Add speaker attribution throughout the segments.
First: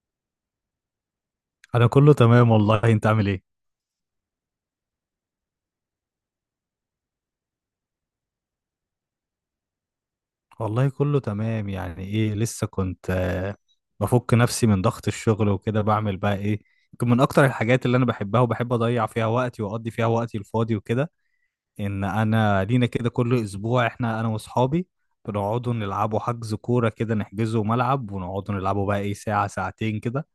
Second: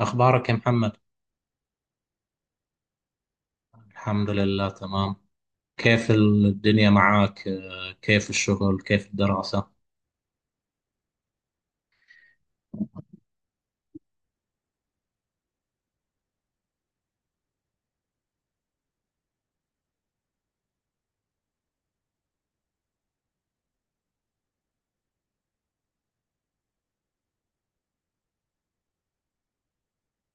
Speaker 1: أخبارك يا محمد؟
Speaker 2: انا كله تمام والله، انت عامل ايه؟
Speaker 1: الحمد لله تمام. كيف الدنيا معاك؟ كيف الشغل؟ كيف الدراسة؟
Speaker 2: والله كله تمام، يعني ايه لسه كنت بفك نفسي من ضغط الشغل وكده، بعمل بقى ايه يمكن من اكتر الحاجات اللي انا بحبها وبحب اضيع فيها وقتي واقضي فيها وقتي الفاضي وكده، ان انا لينا كده كل اسبوع احنا انا واصحابي بنقعدوا نلعبوا حجز كورة كده، نحجزوا ملعب ونقعدوا نلعبوا بقى ايه ساعة ساعتين كده،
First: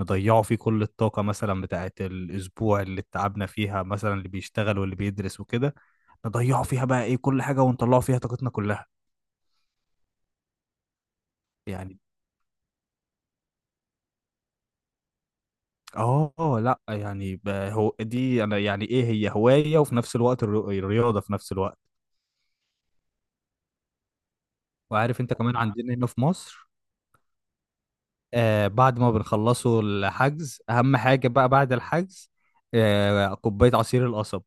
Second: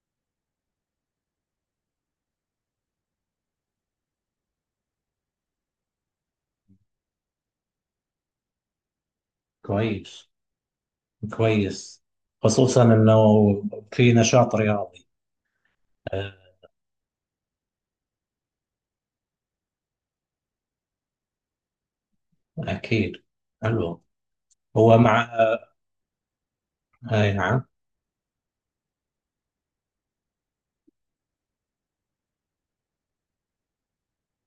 Speaker 2: نضيعه فيه كل الطاقة مثلا بتاعة الأسبوع اللي اتعبنا فيها مثلا، اللي بيشتغل واللي بيدرس وكده، نضيعه فيها بقى إيه كل حاجة ونطلعه فيها طاقتنا كلها.
Speaker 1: كويس،
Speaker 2: يعني.
Speaker 1: كويس. خصوصا انه في نشاط رياضي. آه،
Speaker 2: آه لأ يعني هو دي أنا يعني إيه هي هواية، وفي نفس الوقت الرياضة في نفس الوقت.
Speaker 1: اكيد. حلو. هو مع
Speaker 2: وعارف أنت كمان
Speaker 1: آه،
Speaker 2: عندنا هنا في مصر،
Speaker 1: اي نعم.
Speaker 2: بعد ما بنخلصوا الحجز أهم حاجة بقى بعد الحجز كوباية عصير القصب.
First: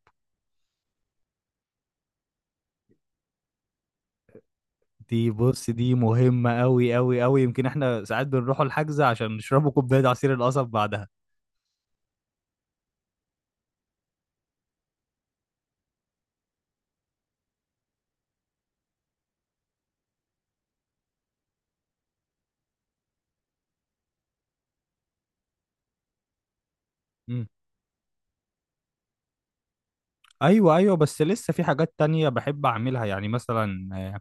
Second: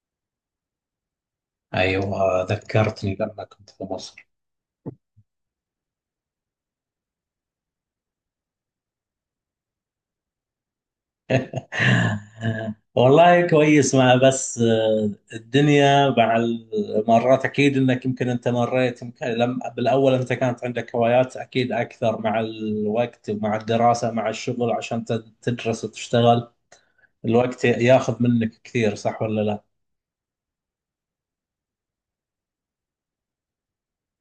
Speaker 1: ايوه، ذكرتني لما كنت في مصر.
Speaker 2: دي بص دي مهمة أوي أوي أوي، يمكن احنا ساعات بنروحوا الحجز عشان نشربوا كوباية عصير القصب بعدها.
Speaker 1: والله كويس. مع بس الدنيا مع المرات اكيد انك يمكن انت مريت، يمكن لم بالاول انت كانت عندك هوايات اكيد اكثر، مع الوقت مع الدراسة مع الشغل عشان تدرس وتشتغل.
Speaker 2: مم.
Speaker 1: الوقت ياخذ منك كثير، صح ولا لا؟
Speaker 2: أيوة أيوة، بس لسه في حاجات تانية بحب أعملها، يعني مثلا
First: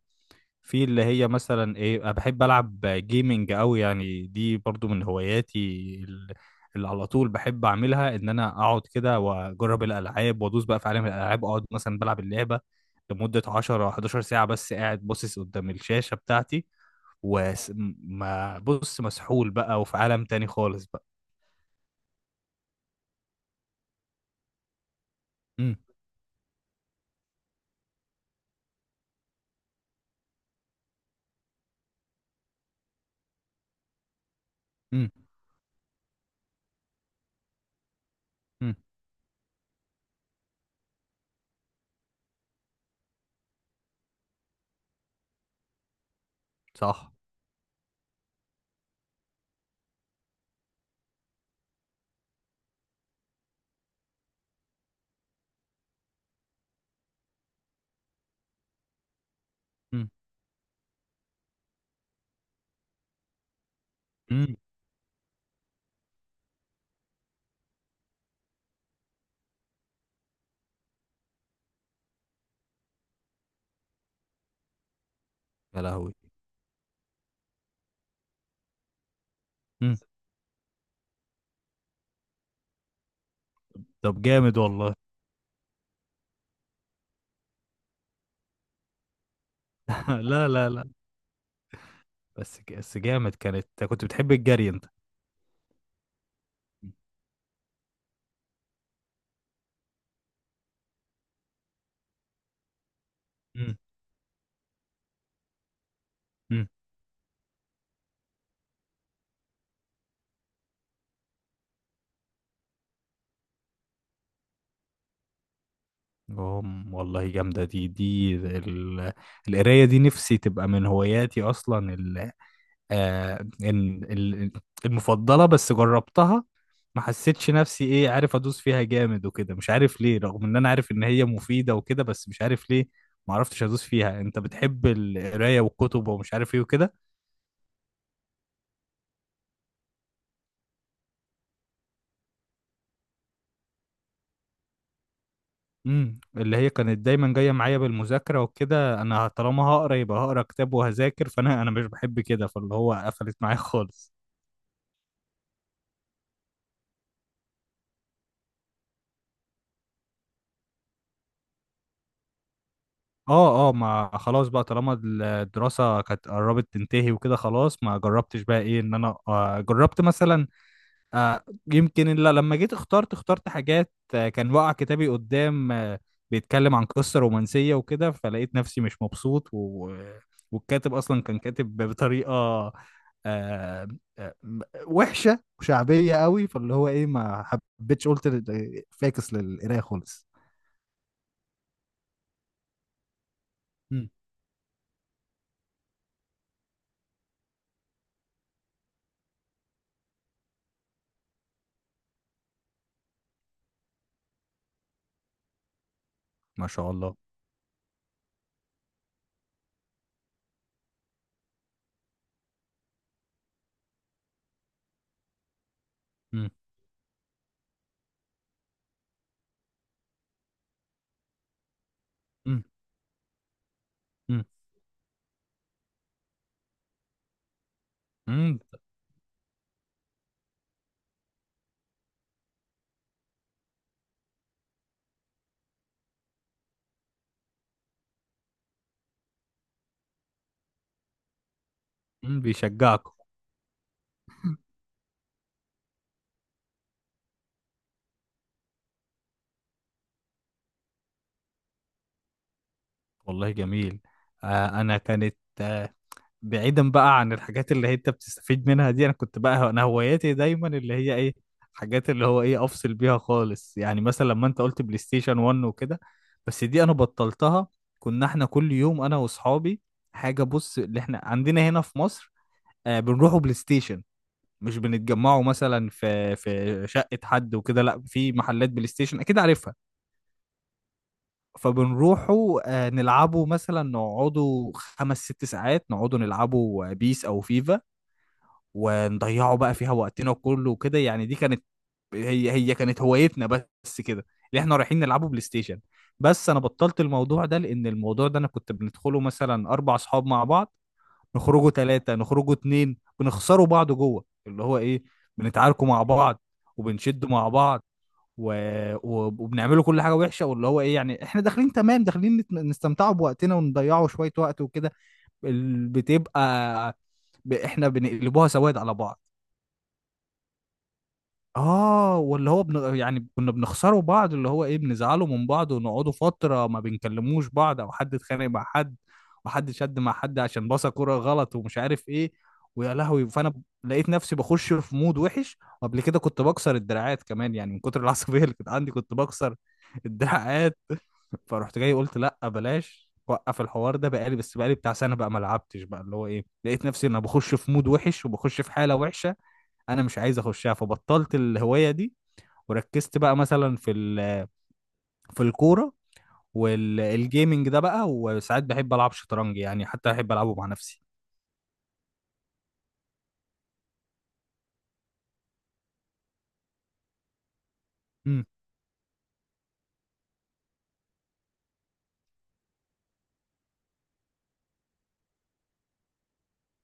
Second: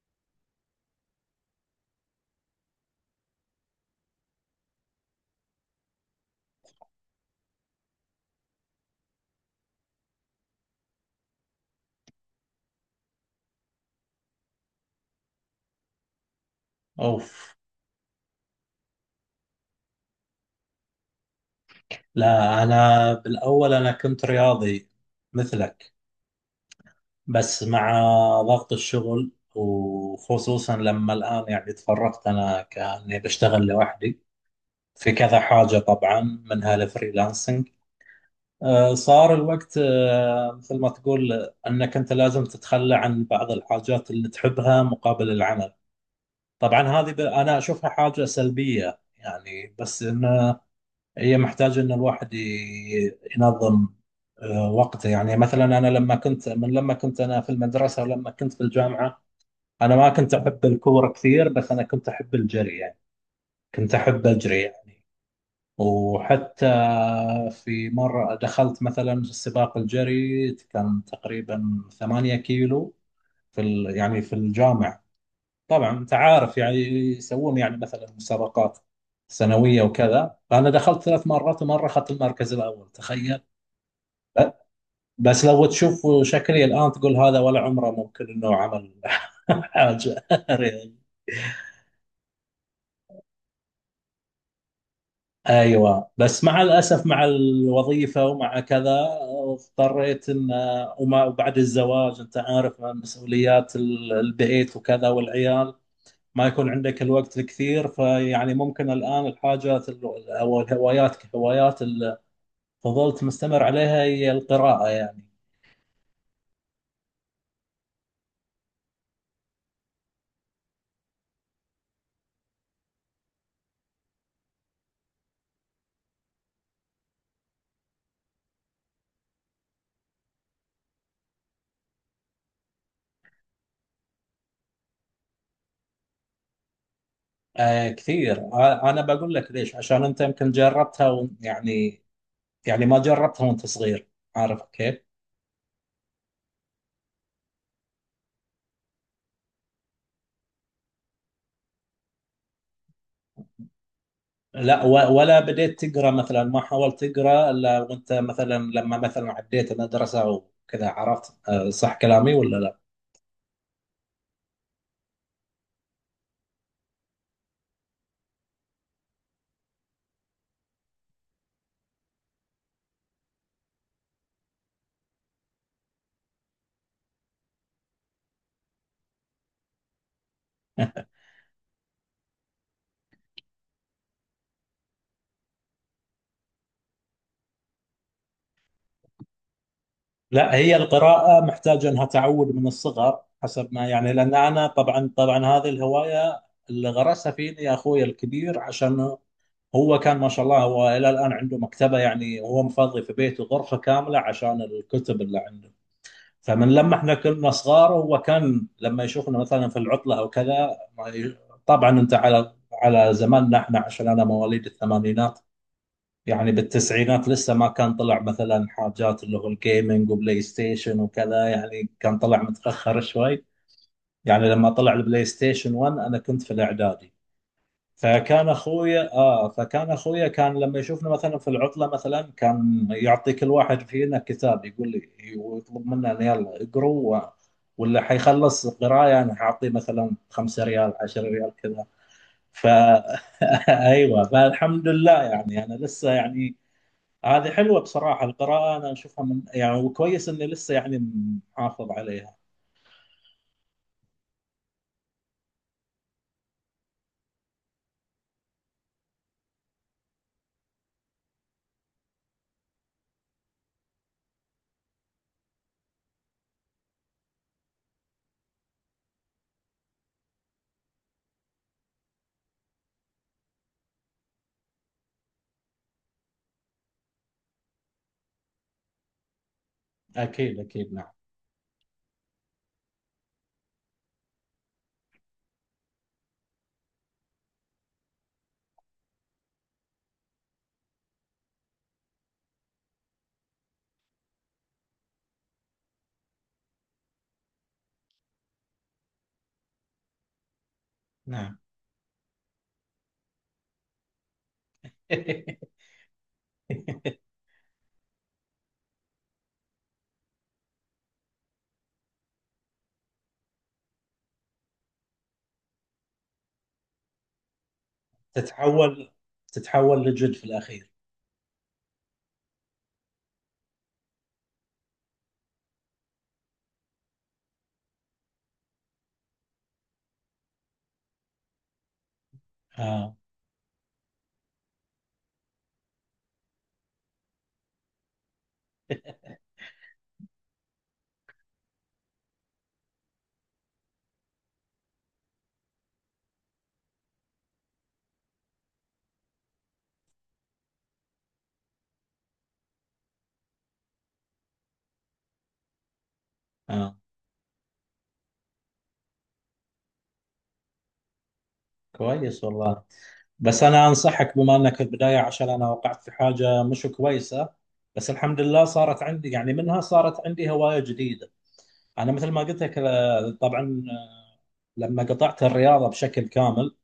Speaker 2: في اللي هي مثلا ايه، انا بحب العب جيمنج قوي، يعني دي برضو من هواياتي. ال- اللي على طول بحب اعملها ان انا اقعد كده واجرب الالعاب وادوس بقى في عالم الالعاب، اقعد مثلا بلعب اللعبه لمده 10 11 ساعه، بس قاعد باصص قدام الشاشه بتاعتي،
Speaker 1: اوف.
Speaker 2: وما بص مسحول بقى وفي عالم تاني خالص بقى.
Speaker 1: لا، انا بالاول انا كنت رياضي
Speaker 2: امم.
Speaker 1: مثلك، بس مع ضغط الشغل، وخصوصا لما الان يعني تفرغت انا كاني بشتغل لوحدي
Speaker 2: امم.
Speaker 1: في كذا حاجة. طبعا منها الفريلانسنج.
Speaker 2: امم.
Speaker 1: صار الوقت، مثل ما تقول، أنك أنت لازم تتخلى عن بعض الحاجات اللي تحبها مقابل العمل. طبعا
Speaker 2: صح.
Speaker 1: هذه أنا أشوفها حاجة سلبية يعني، بس إن هي محتاجة إن الواحد ينظم وقته. يعني مثلا أنا لما كنت، لما كنت أنا في المدرسة ولما كنت في الجامعة، أنا ما
Speaker 2: امم.
Speaker 1: كنت أحب الكورة كثير، بس أنا كنت أحب الجري يعني. كنت أحب
Speaker 2: امم.
Speaker 1: أجري يعني. وحتى في مرة دخلت مثلا سباق الجري، كان تقريبا 8 كيلو في يعني في الجامعة.
Speaker 2: يا
Speaker 1: طبعا انت
Speaker 2: لهوي.
Speaker 1: عارف يعني يسوون يعني مثلا مسابقات سنوية
Speaker 2: امم.
Speaker 1: وكذا، فأنا دخلت ثلاث مرات، ومرة أخذت المركز الأول، تخيل.
Speaker 2: طب جامد والله.
Speaker 1: بس لو تشوف شكلي الآن تقول هذا ولا عمره ممكن إنه عمل حاجة.
Speaker 2: لا لا لا. بس جامد، كانت كنت بتحب الجري انت؟
Speaker 1: ايوه، بس مع الاسف، مع الوظيفه ومع كذا، اضطريت ان، وبعد الزواج، انت عارف، مسؤوليات
Speaker 2: مم.
Speaker 1: البيت وكذا والعيال، ما
Speaker 2: مم.
Speaker 1: يكون عندك الوقت الكثير. فيعني ممكن الان الحاجات او الهوايات، كهوايات اللي فضلت مستمر عليها، هي القراءه يعني.
Speaker 2: أم، والله جامدة دي القراية دي نفسي تبقى من هواياتي أصلا آه، إن- ال- المفضلة، بس جربتها ما حسيتش نفسي إيه، عارف أدوس فيها جامد وكده، مش عارف ليه رغم إن أنا عارف إن هي مفيدة وكده، بس مش عارف ليه ما عرفتش أدوس فيها. أنت بتحب القراية والكتب ومش عارف إيه وكده.
Speaker 1: آه كثير. انا بقول لك ليش. عشان انت يمكن جربتها يعني، يعني ما جربتها وانت صغير، عارف كيف.
Speaker 2: امم، اللي هي كانت دايما جاية معايا بالمذاكرة وكده، أنا طالما هقرا يبقى هقرا كتاب وهذاكر، فأنا مش بحب كده، فاللي هو قفلت معايا خالص.
Speaker 1: لا ولا بديت تقرا مثلا، ما حاولت تقرا الا وانت مثلا لما مثلا عديت المدرسه وكذا. عرفت صح كلامي ولا لا؟
Speaker 2: اه اه، ما خلاص بقى طالما الدراسة كانت قربت تنتهي وكده، خلاص ما جربتش بقى ايه ان انا جربت مثلا آه يمكن إلا لما جيت اخترت حاجات، كان واقع كتابي قدام، بيتكلم عن قصة رومانسية وكده، فلقيت نفسي مش مبسوط والكاتب اصلا كان كاتب بطريقة آه م- وحشة وشعبية قوي، فاللي هو ايه ما حبيتش قلت فاكس للقراية خالص.
Speaker 1: لا، هي القراءه محتاجه انها تعود من الصغر، حسب ما
Speaker 2: مم.
Speaker 1: يعني. لان انا طبعا طبعا هذه الهوايه اللي غرسها فيني يا اخوي الكبير. عشان هو كان ما شاء الله، هو الى الان عنده مكتبه، يعني هو مفضي في بيته غرفه كامله عشان الكتب اللي عنده.
Speaker 2: ما
Speaker 1: فمن
Speaker 2: شاء
Speaker 1: لما احنا
Speaker 2: الله.
Speaker 1: كنا صغار، هو كان لما يشوفنا مثلا في العطله او كذا ما ي- طبعا انت على زماننا احنا، عشان انا مواليد الثمانينات،
Speaker 2: مم.
Speaker 1: يعني بالتسعينات لسه ما كان طلع مثلا حاجات اللي هو الجيمنج وبلاي ستيشن وكذا، يعني كان طلع
Speaker 2: مم.
Speaker 1: متاخر شوي.
Speaker 2: مم.
Speaker 1: يعني لما طلع البلاي ستيشن 1، انا كنت في الاعدادي. فكان
Speaker 2: مم.
Speaker 1: اخويا اه فكان اخويا كان لما يشوفنا مثلا في العطله، مثلا كان يعطي كل واحد فينا كتاب، يقول لي، ويطلب منا إن يلا اقروا ولا حيخلص قرايه انا حاعطيه مثلا 5 ريال، 10 ريال كذا.
Speaker 2: مم،
Speaker 1: ف
Speaker 2: بيشجعكم.
Speaker 1: ايوه، فالحمد لله يعني انا لسه يعني هذه حلوه بصراحه، القراءه انا اشوفها من يعني، وكويس اني لسه يعني محافظ عليها.
Speaker 2: والله جميل. آه انا كانت بعيدا بقى عن الحاجات اللي هي انت بتستفيد منها دي، انا كنت بقى انا هواياتي دايما اللي هي ايه حاجات اللي هو ايه افصل بيها خالص، يعني مثلا لما انت قلت بلاي ستيشن 1 وكده، بس دي انا بطلتها. كنا احنا كل يوم انا واصحابي حاجه بص، اللي احنا عندنا هنا في مصر بنروحوا بلاي ستيشن، مش بنتجمعوا مثلا في شقة حد وكده، لا في محلات بلاي ستيشن اكيد عارفها.
Speaker 1: اكيد، اكيد، نعم.
Speaker 2: فبنروحوا نلعبوا مثلا نقعدوا خمس ست ساعات نقعدوا نلعبوا بيس او فيفا، ونضيعوا بقى فيها وقتنا كله وكده، يعني دي كانت هي كانت هوايتنا بس كده، اللي احنا رايحين نلعبوا بلاي ستيشن. بس انا بطلت الموضوع ده، لان الموضوع ده انا كنت بندخله مثلا اربع اصحاب مع بعض،
Speaker 1: نعم.
Speaker 2: نخرجوا ثلاثة نخرجوا اتنين، بنخسروا بعض جوه اللي هو ايه بنتعاركوا مع بعض وبنشدوا مع بعض و... وبنعمله كل حاجه وحشه، واللي هو ايه يعني احنا داخلين تمام، داخلين نستمتعوا بوقتنا ونضيعوا شويه وقت وكده، بتبقى احنا بنقلبوها سواد على
Speaker 1: تتحول،
Speaker 2: بعض.
Speaker 1: تتحول لجد في الاخير.
Speaker 2: اه، واللي هو يعني كنا بنخسره بعض اللي هو ايه بنزعله من بعض ونقعدوا فترة ما بنكلموش بعض، او حد اتخانق مع حد وحد شد مع حد عشان باصة كرة غلط ومش عارف ايه، ويا
Speaker 1: آه.
Speaker 2: لهوي. فانا لقيت نفسي بخش في مود وحش، وقبل كده كنت بكسر الدراعات كمان، يعني من كتر العصبية اللي كانت عندي كنت بكسر الدراعات فرحت جاي قلت لا بلاش، وقف الحوار ده بقالي بس بقالي بتاع سنة بقى، ما لعبتش بقى اللي هو ايه، لقيت نفسي انا بخش في مود وحش وبخش في حالة وحشة، انا مش عايز اخشها، فبطلت الهوايه دي. وركزت بقى مثلا في في الكوره
Speaker 1: آه.
Speaker 2: والجيمنج ده بقى، وساعات بحب العب شطرنج، يعني حتى بحب العبه مع نفسي.
Speaker 1: كويس والله. بس أنا أنصحك، بما أنك في البداية، عشان أنا وقعت في حاجة مش كويسة، بس الحمد
Speaker 2: امم.
Speaker 1: لله صارت عندي يعني منها، صارت عندي هواية جديدة. أنا مثل ما قلت لك، طبعا، لما قطعت الرياضة بشكل كامل،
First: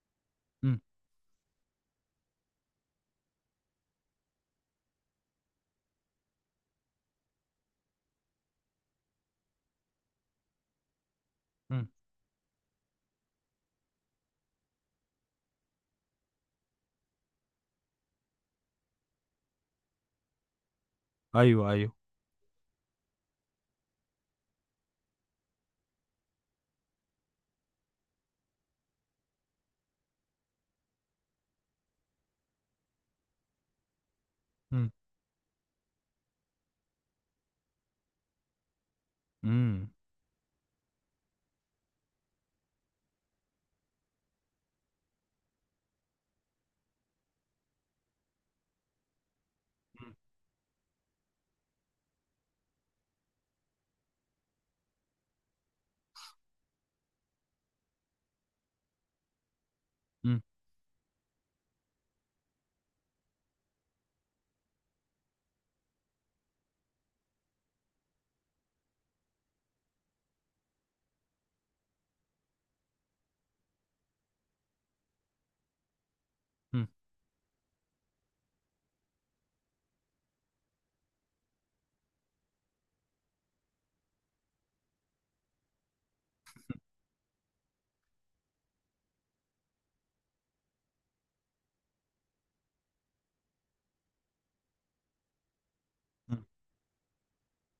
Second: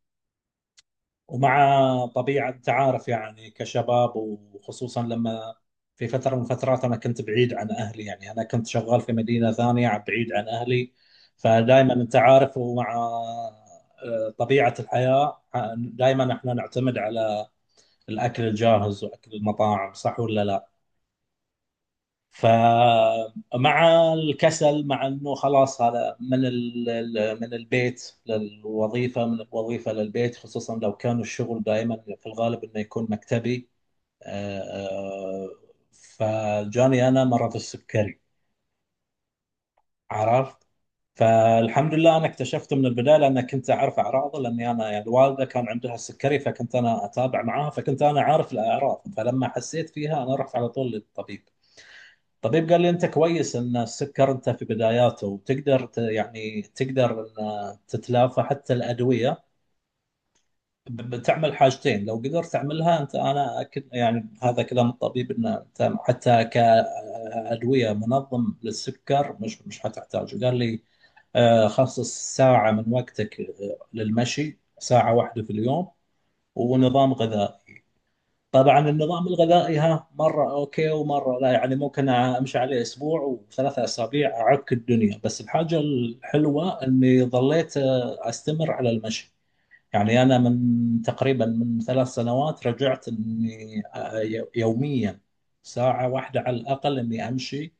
Speaker 2: امم.
Speaker 1: ومع طبيعة تعارف يعني كشباب، وخصوصا لما في فترة من الفترات أنا كنت بعيد عن أهلي، يعني أنا كنت شغال في مدينة ثانية بعيد عن أهلي،
Speaker 2: امم.
Speaker 1: فدائما أنت عارف، ومع طبيعة الحياة دائما احنا نعتمد على الأكل الجاهز وأكل المطاعم، صح ولا لا؟
Speaker 2: ايوه ايوه.
Speaker 1: فمع الكسل، مع انه خلاص هذا من من البيت للوظيفه، من الوظيفه للبيت، خصوصا لو كان الشغل دائما في الغالب انه يكون مكتبي. آه،
Speaker 2: امم.
Speaker 1: آه، فجاني انا مرض السكري،
Speaker 2: امم.
Speaker 1: عرفت. فالحمد لله انا اكتشفته من البدايه، لان كنت اعرف اعراضه، لاني انا يعني الوالده كان عندها السكري، فكنت انا اتابع معاها، فكنت انا عارف الاعراض. فلما حسيت فيها انا رحت على طول للطبيب. طبيب قال لي انت كويس ان السكر انت في بداياته، وتقدر يعني تقدر ان تتلافى حتى الادويه.
Speaker 2: امم.
Speaker 1: بتعمل حاجتين لو قدرت تعملها انت، انا اكد يعني هذا كلام الطبيب، ان انت حتى كادويه منظم للسكر مش مش حتحتاجه، قال لي خصص ساعه من وقتك للمشي، ساعه واحده في اليوم،
Speaker 2: امم.
Speaker 1: ونظام غذائي. طبعا النظام الغذائي ها مره اوكي ومره لا، يعني ممكن امشي عليه اسبوع وثلاثة اسابيع اعك الدنيا، بس الحاجه الحلوه اني ظليت استمر على المشي. يعني انا من تقريبا من 3 سنوات رجعت اني يوميا ساعه واحده
Speaker 2: أمم.
Speaker 1: على الاقل اني امشي.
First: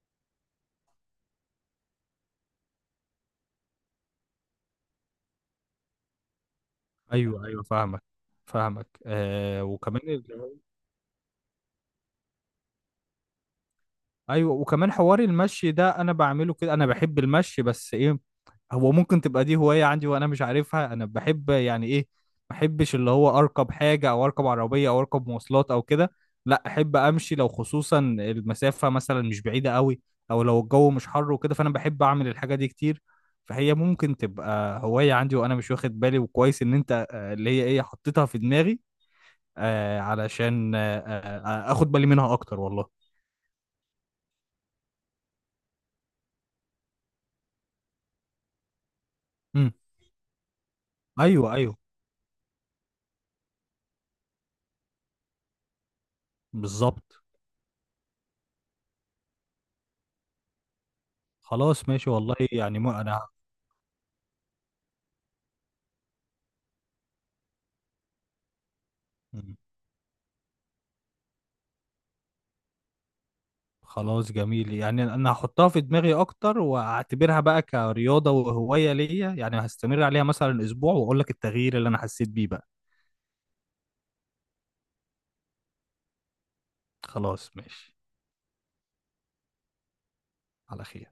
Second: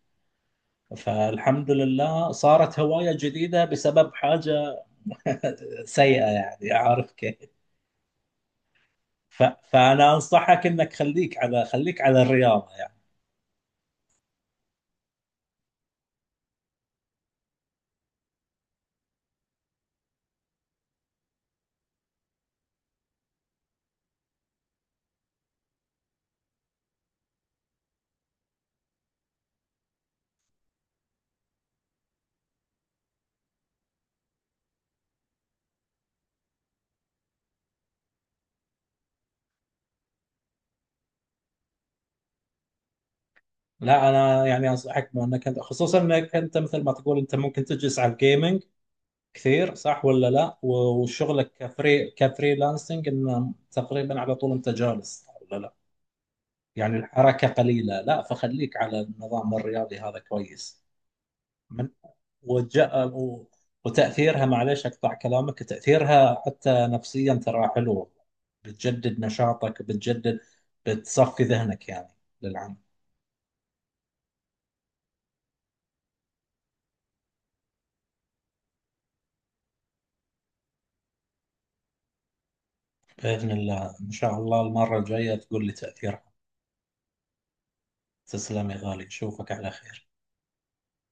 Speaker 1: فالحمد لله صارت هوايه جديده بسبب حاجه سيئه، يعني عارف
Speaker 2: ايوه
Speaker 1: كيف.
Speaker 2: ايوه فاهمك، فاهمك
Speaker 1: ف-
Speaker 2: آه وكمان
Speaker 1: فانا انصحك انك خليك على الرياضه يعني.
Speaker 2: ايوه وكمان حوار المشي ده انا بعمله كده، انا بحب المشي، بس ايه هو ممكن تبقى دي هواية عندي وانا مش عارفها، انا بحب يعني ايه ما احبش اللي هو اركب حاجة او اركب عربية او اركب مواصلات او كده، لا احب امشي لو خصوصا المسافة مثلا مش بعيدة قوي، او لو الجو مش حر وكده، فانا بحب اعمل الحاجة دي كتير، فهي ممكن تبقى هواية عندي وانا مش واخد بالي، وكويس ان انت اللي هي ايه حطيتها في دماغي علشان اخد بالي منها اكتر والله.
Speaker 1: لا انا يعني انصحك بانك انت، خصوصا انك انت مثل ما تقول انت ممكن تجلس على الجيمنج
Speaker 2: امم.
Speaker 1: كثير، صح ولا لا؟ وشغلك
Speaker 2: ايوه ايوه
Speaker 1: كفريلانسنج انه تقريبا على طول انت جالس، صح ولا لا؟ يعني
Speaker 2: بالظبط.
Speaker 1: الحركه قليله. لا، فخليك على النظام الرياضي هذا، كويس. من
Speaker 2: خلاص ماشي والله، يعني مو
Speaker 1: وجاء
Speaker 2: انا.
Speaker 1: و- وتاثيرها، معليش اقطع كلامك، تاثيرها حتى نفسيا ترى حلو، بتجدد
Speaker 2: مم.
Speaker 1: نشاطك، بتجدد، بتصفي ذهنك يعني للعمل.
Speaker 2: خلاص جميل، يعني انا هحطها في دماغي اكتر واعتبرها بقى كرياضة وهواية ليا، يعني هستمر عليها مثلا اسبوع واقول لك التغيير اللي انا حسيت بيه بقى.
Speaker 1: بإذن الله إن شاء الله المرة الجاية تقول لي تأثيرها.
Speaker 2: خلاص ماشي،
Speaker 1: تسلم يا غالي، أشوفك على خير.
Speaker 2: على خير.